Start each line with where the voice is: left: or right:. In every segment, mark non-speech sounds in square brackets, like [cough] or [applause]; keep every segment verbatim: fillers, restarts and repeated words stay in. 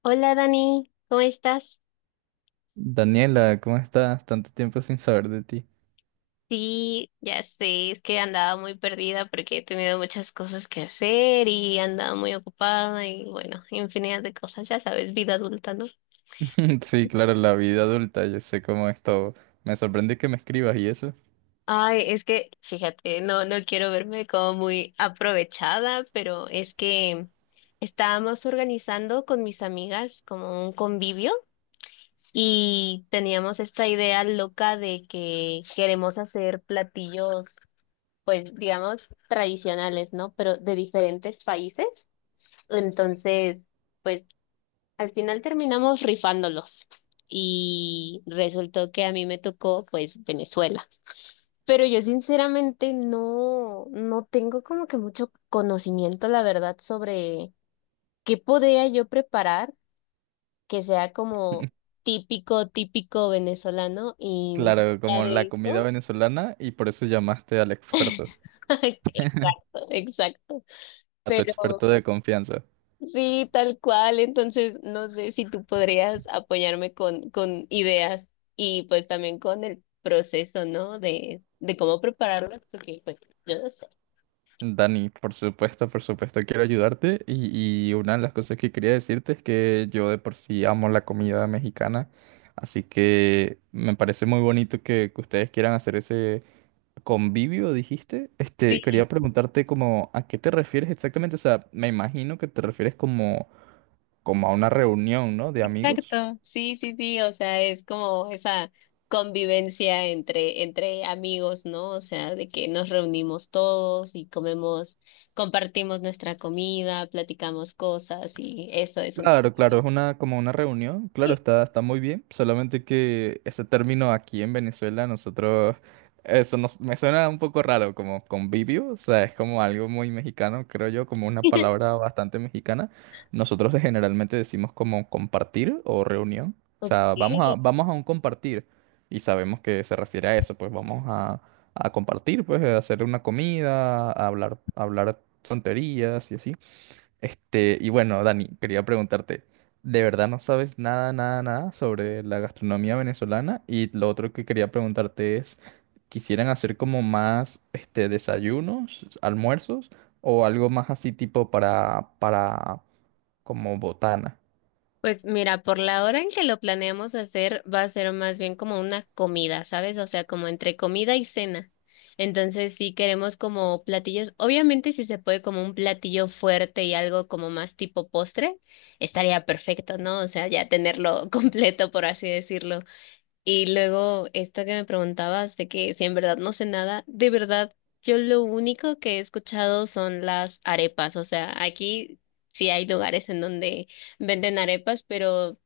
left: Hola Dani, ¿cómo estás?
right: Daniela, ¿cómo estás? Tanto tiempo sin saber de ti.
left: Sí, ya sé, es que andaba muy perdida porque he tenido muchas cosas que hacer y andaba muy ocupada y bueno, infinidad de cosas, ya sabes, vida adulta, ¿no?
right: [laughs] Sí, claro, la vida adulta, yo sé cómo es todo. Me sorprende que me escribas y eso.
left: Ay, es que, fíjate, no, no quiero verme como muy aprovechada, pero es que estábamos organizando con mis amigas como un convivio y teníamos esta idea loca de que queremos hacer platillos pues digamos, tradicionales, ¿no? Pero de diferentes países. Entonces, pues al final terminamos rifándolos y resultó que a mí me tocó, pues, Venezuela. Pero yo sinceramente no, no tengo como que mucho conocimiento, la verdad, sobre qué podría yo preparar que sea como
right: [laughs]
left: típico, típico venezolano y más
right: Claro,
left: allá
right: como
left: de
right: la comida
left: eso.
right: venezolana y por eso llamaste al experto,
left: [laughs]
right: [laughs]
left: Exacto, exacto.
right: a tu
left: Pero
right: experto de confianza.
left: sí, tal cual. Entonces, no sé si tú podrías apoyarme con, con ideas y pues también con el proceso, ¿no? De, de cómo prepararlos, porque pues yo no sé.
right: Dani, por supuesto, por supuesto, quiero ayudarte y, y una de las cosas que quería decirte es que yo de por sí amo la comida mexicana, así que me parece muy bonito que, que ustedes quieran hacer ese convivio, dijiste. Este,
left: Sí,
right: quería preguntarte como a qué te refieres exactamente. O sea, me imagino que te refieres como, como a una reunión, ¿no? De amigos.
left: exacto. Sí, sí, sí. O sea, es como esa convivencia entre, entre amigos, ¿no? O sea, de que nos reunimos todos y comemos, compartimos nuestra comida, platicamos cosas y eso es un...
right: Claro, claro, es una como una reunión, claro, está, está muy bien, solamente que ese término aquí en Venezuela nosotros, eso nos, me suena un poco raro, como convivio, o sea, es como algo muy mexicano, creo yo, como una
left: [laughs]
right: palabra bastante mexicana. Nosotros de- generalmente decimos como compartir o reunión, o
left: Ok.
right: sea, vamos a, vamos a un compartir y sabemos que se refiere a eso, pues vamos a, a compartir, pues a hacer una comida, a hablar, a hablar tonterías y así. Este, y bueno, Dani, quería preguntarte, ¿de verdad no sabes nada, nada, nada sobre la gastronomía venezolana? Y lo otro que quería preguntarte es, ¿quisieran hacer como más, este, desayunos, almuerzos o algo más así tipo para, para, como botana?
left: Pues mira, por la hora en que lo planeamos hacer, va a ser más bien como una comida, ¿sabes? O sea, como entre comida y cena. Entonces, sí queremos como platillos, obviamente si se puede como un platillo fuerte y algo como más tipo postre, estaría perfecto, ¿no? O sea, ya tenerlo [laughs] completo, por así decirlo. Y luego, esto que me preguntabas de que si en verdad no sé nada, de verdad, yo lo único que he escuchado son las arepas. O sea, aquí sí hay lugares en donde venden arepas, pero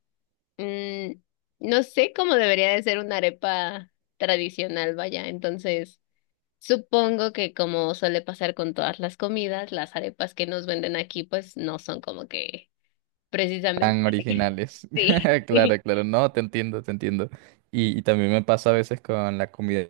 left: mm, no sé cómo debería de ser una arepa tradicional, vaya. Entonces, supongo que como suele pasar con todas las comidas, las arepas que nos venden aquí, pues no son como que precisamente.
right: Tan
left: [laughs]
right: originales.
left: Sí.
right: [laughs]
left: [laughs]
right: Claro, claro, no, te entiendo, te entiendo. Y, y también me pasa a veces con la comida.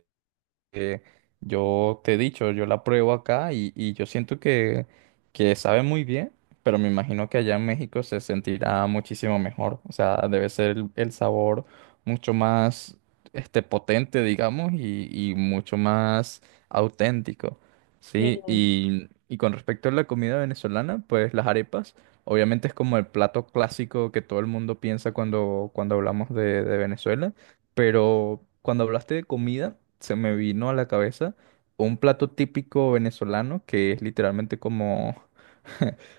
right: Que yo te he dicho, yo la pruebo acá y, y yo siento que, que sabe muy bien, pero me imagino que allá en México se sentirá muchísimo mejor. O sea, debe ser el, el sabor mucho más este, potente, digamos, y, y mucho más auténtico. Sí, y, y con respecto a la comida venezolana, pues las arepas, obviamente es como el plato clásico que todo el mundo piensa cuando, cuando hablamos de de Venezuela. Pero cuando hablaste de comida, se me vino a la cabeza un plato típico venezolano que es literalmente como,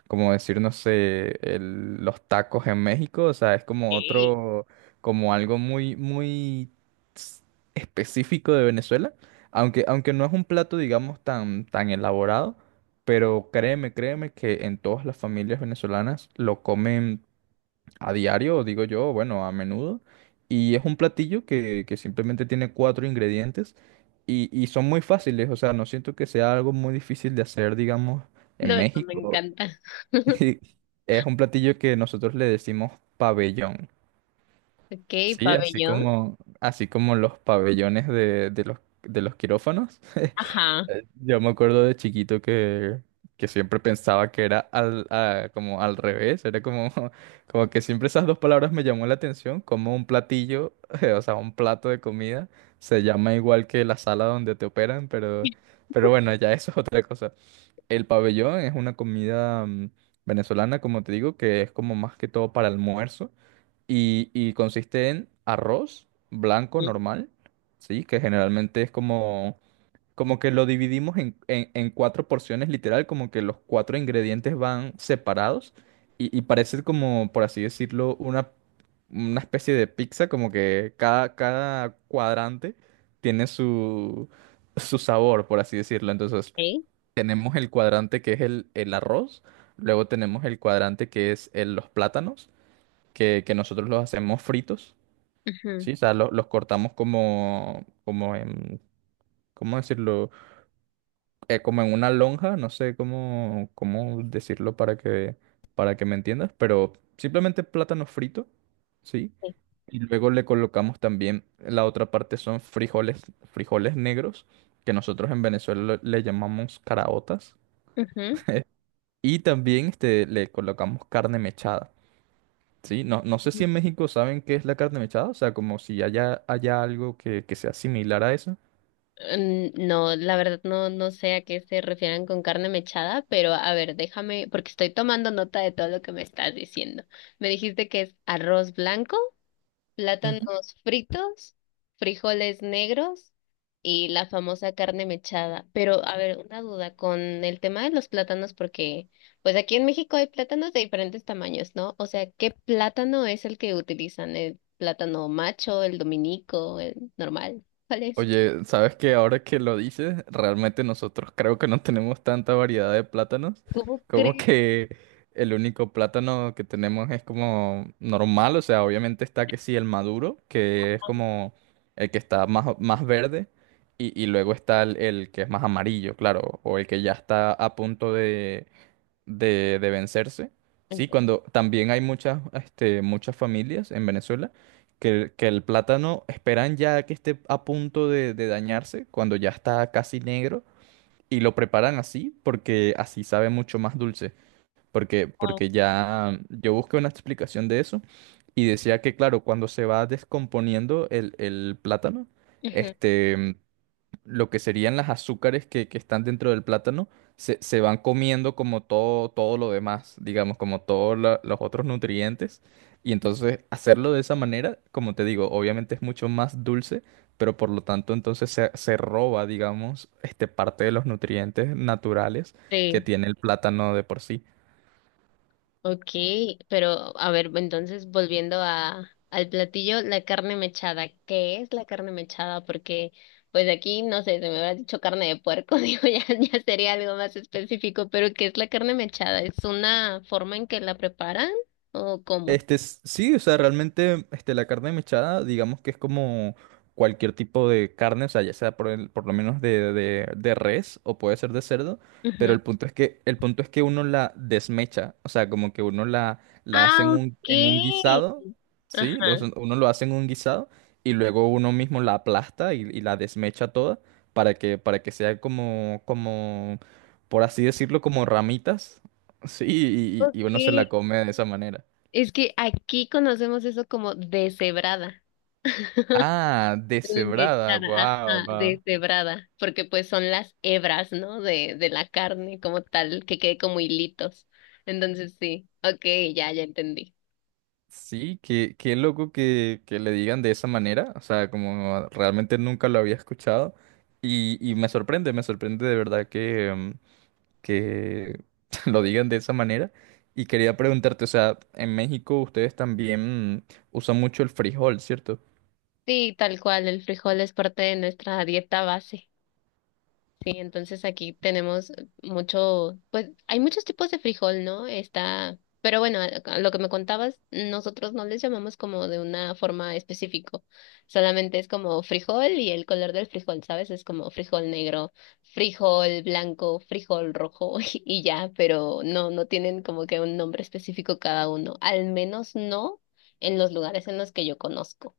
right: como decir, no sé, el- los tacos en México. O sea, es como
left: Sí.
right: otro, como algo muy, muy s- específico de Venezuela. Aunque, aunque no es un plato, digamos, tan, tan elaborado. Pero créeme, créeme que en todas las familias venezolanas lo comen a diario, digo yo, bueno, a menudo. Y es un platillo que, que simplemente tiene cuatro ingredientes y, y son muy fáciles, o sea, no siento que sea algo muy difícil de hacer, digamos,
left: No,
right: en
left: eso me
right: México.
left: encanta.
right: [laughs]
left: [laughs]
right: Y es un platillo que nosotros le decimos pabellón,
left: Ok,
right: ¿sí? Así
left: pabellón.
right: como, así como los pabellones de, de los, de los quirófanos.
left: Ajá.
right: Yo me acuerdo de chiquito que, que siempre pensaba que era al, a- como al revés, era como, [laughs] como que siempre esas dos palabras me llamó la atención, como un platillo, [laughs] o sea, un plato de comida, se llama igual que la sala donde te operan, pero, pero bueno, ya eso es otra cosa. El pabellón es una comida mm, venezolana, como te digo, que es como más que todo para almuerzo y, y consiste en arroz blanco
left: Mm,
right: normal, ¿sí? Que generalmente es como... Como que lo dividimos en, en- en cuatro porciones, literal, como que los cuatro ingredientes van separados y, y parece como, por así decirlo, una, una especie de pizza, como que cada, cada cuadrante tiene su, su sabor, por así decirlo. Entonces,
left: ok,
right: tenemos el cuadrante que es el, el arroz, luego tenemos el cuadrante que es el- los plátanos, que, que nosotros los hacemos fritos,
left: ujú,
right: ¿sí? O sea, lo- los cortamos como, como en, ¿cómo decirlo? Eh, como en una lonja, no sé cómo, cómo decirlo para que, para que me entiendas, pero simplemente plátano frito, ¿sí?
left: sí,
right: Y luego le colocamos también, la otra parte son frijoles, frijoles negros, que nosotros en Venezuela lo- le llamamos caraotas.
left: ujú,
right: [laughs] Y también este, le colocamos carne mechada, ¿sí? No, no sé
left: ujú.
right: si en México saben qué es la carne mechada, o sea, como si haya, haya algo que, que sea similar a eso.
left: Mm, no, la verdad no, no sé a qué se refieren con carne mechada, pero a ver, déjame, porque estoy tomando nota de todo lo que me estás diciendo. Me dijiste que es arroz blanco, plátanos fritos, frijoles negros y la famosa carne mechada. Pero, a ver, una duda con el tema de los plátanos, porque pues aquí en México hay plátanos de diferentes tamaños, ¿no? O sea, ¿qué plátano es el que utilizan? ¿El plátano macho, el dominico, el normal? ¿Cuál es?
right: Oye, ¿sabes qué? Ahora que lo dices, realmente nosotros creo que no tenemos tanta variedad de plátanos.
left: ¿Cómo
right: Como
left: crees?
right: que el único plátano que tenemos es como normal, o sea, obviamente está que sí el maduro, que es como el que está más, más verde, y, y luego está el, el que es más amarillo, claro, o el que ya está a punto de, de vencerse. Sí, cuando también hay muchas, este, muchas familias en Venezuela que, que el plátano esperan ya que esté a punto de, de dañarse, cuando ya está casi negro, y lo preparan así porque así sabe mucho más dulce. Porque,
left: Wow.
right: porque ya yo busqué una explicación de eso y decía que, claro, cuando se va descomponiendo el, el plátano,
left: Ujú.
right: este, lo que serían las azúcares que, que están dentro del plátano se, se van comiendo como todo, todo lo demás, digamos, como todos la- los otros nutrientes. Y entonces hacerlo de esa manera, como te digo, obviamente es mucho más dulce, pero por lo tanto entonces se, se roba, digamos, este, parte de los nutrientes naturales que
left: Sí.
right: tiene el plátano de por sí.
left: Okay, pero a ver, entonces volviendo a, al platillo, la carne mechada. ¿Qué es la carne mechada? Porque pues aquí, no sé, se me hubiera dicho carne de puerco, [laughs] digo, ya, ya sería algo más específico, pero ¿qué es la carne mechada? ¿Es una forma en que la preparan o cómo?
right: Este, s- sí, o sea, realmente este, la carne mechada, digamos que es como cualquier tipo de carne, o sea, ya sea por, el- por lo menos de, de- de res o puede ser de cerdo, pero
left: Ujú.
right: el punto es que, el punto es que uno la desmecha, o sea, como que uno la, la hace en
left: Ah,
right: un, en un
left: okay.
right: guisado, ¿sí? Lo
left: Ajá.
right: hacen, uno lo hace en un guisado y luego uno mismo la aplasta y, y la desmecha toda para que, para que sea como, como, por así decirlo, como ramitas, [laughs] ¿sí? y y- y uno se la
left: Okay.
right: come de esa manera.
left: Es que aquí conocemos eso como deshebrada. [laughs]
right: Ah, deshebrada,
left: Limitada,
right: wow,
left: ajá,
right: wow.
left: deshebrada, porque pues son las hebras, ¿no? De, de la carne como tal, que quede como hilitos. Entonces sí, ok, ya, ya entendí.
right: Sí, qué, qué loco que, que le digan de esa manera, o sea, como realmente nunca lo había escuchado y, y me sorprende, me sorprende de verdad que, em, que [laughs] lo digan de esa manera. Y quería preguntarte, o sea, en México ustedes también usan mucho el frijol, ¿cierto?
left: Sí, tal cual, el frijol es parte de nuestra dieta base. Sí, entonces aquí tenemos mucho, pues hay muchos tipos de frijol, ¿no? Está, pero bueno, a- a lo que me contabas, nosotros no les llamamos como de una forma específico, solamente es como frijol y el color del frijol, ¿sabes? Es como frijol negro, frijol blanco, frijol rojo [laughs] y y ya, pero no, no tienen como que un nombre específico cada uno, al menos no en los lugares en los que yo conozco.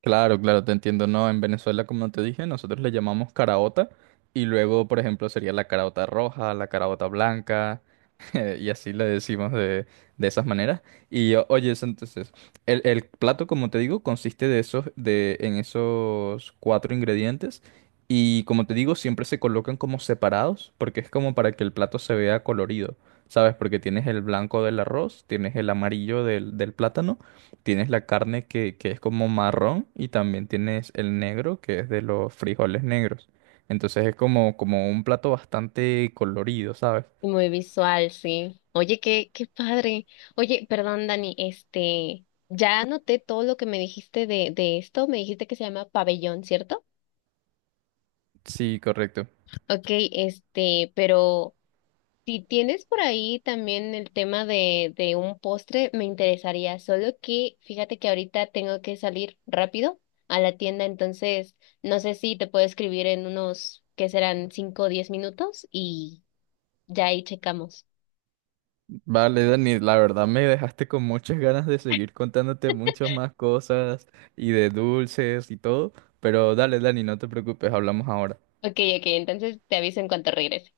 right: Claro, claro, te entiendo. No, en Venezuela, como te dije, nosotros le llamamos caraota y luego, por ejemplo, sería la caraota roja, la caraota blanca [laughs] y así le decimos de, de esas maneras. Y o- oye, es entonces, el, el plato, como te digo, consiste de esos, de, en esos cuatro ingredientes y, como te digo, siempre se colocan como separados porque es como para que el plato se vea colorido, ¿sabes? Porque tienes el blanco del arroz, tienes el amarillo del del plátano. Tienes la carne que, que es como marrón y también tienes el negro que es de los frijoles negros. Entonces es como, como un plato bastante colorido, ¿sabes?
left: Y muy visual, sí. Oye, qué, qué padre. Oye, perdón, Dani, este, ya anoté todo lo que me dijiste de, de esto. Me dijiste que se llama pabellón, ¿cierto?
right: Sí, correcto.
left: Ok, este, pero si tienes por ahí también el tema de, de un postre, me interesaría. Solo que fíjate que ahorita tengo que salir rápido a la tienda, entonces no sé si te puedo escribir en unos, que serán cinco o diez minutos y ya ahí checamos.
right: Vale, Dani, la verdad me dejaste con muchas ganas de seguir contándote muchas más cosas y de dulces y todo, pero dale, Dani, no te preocupes, hablamos ahora.
left: Ok, ok, entonces te aviso en cuanto regrese.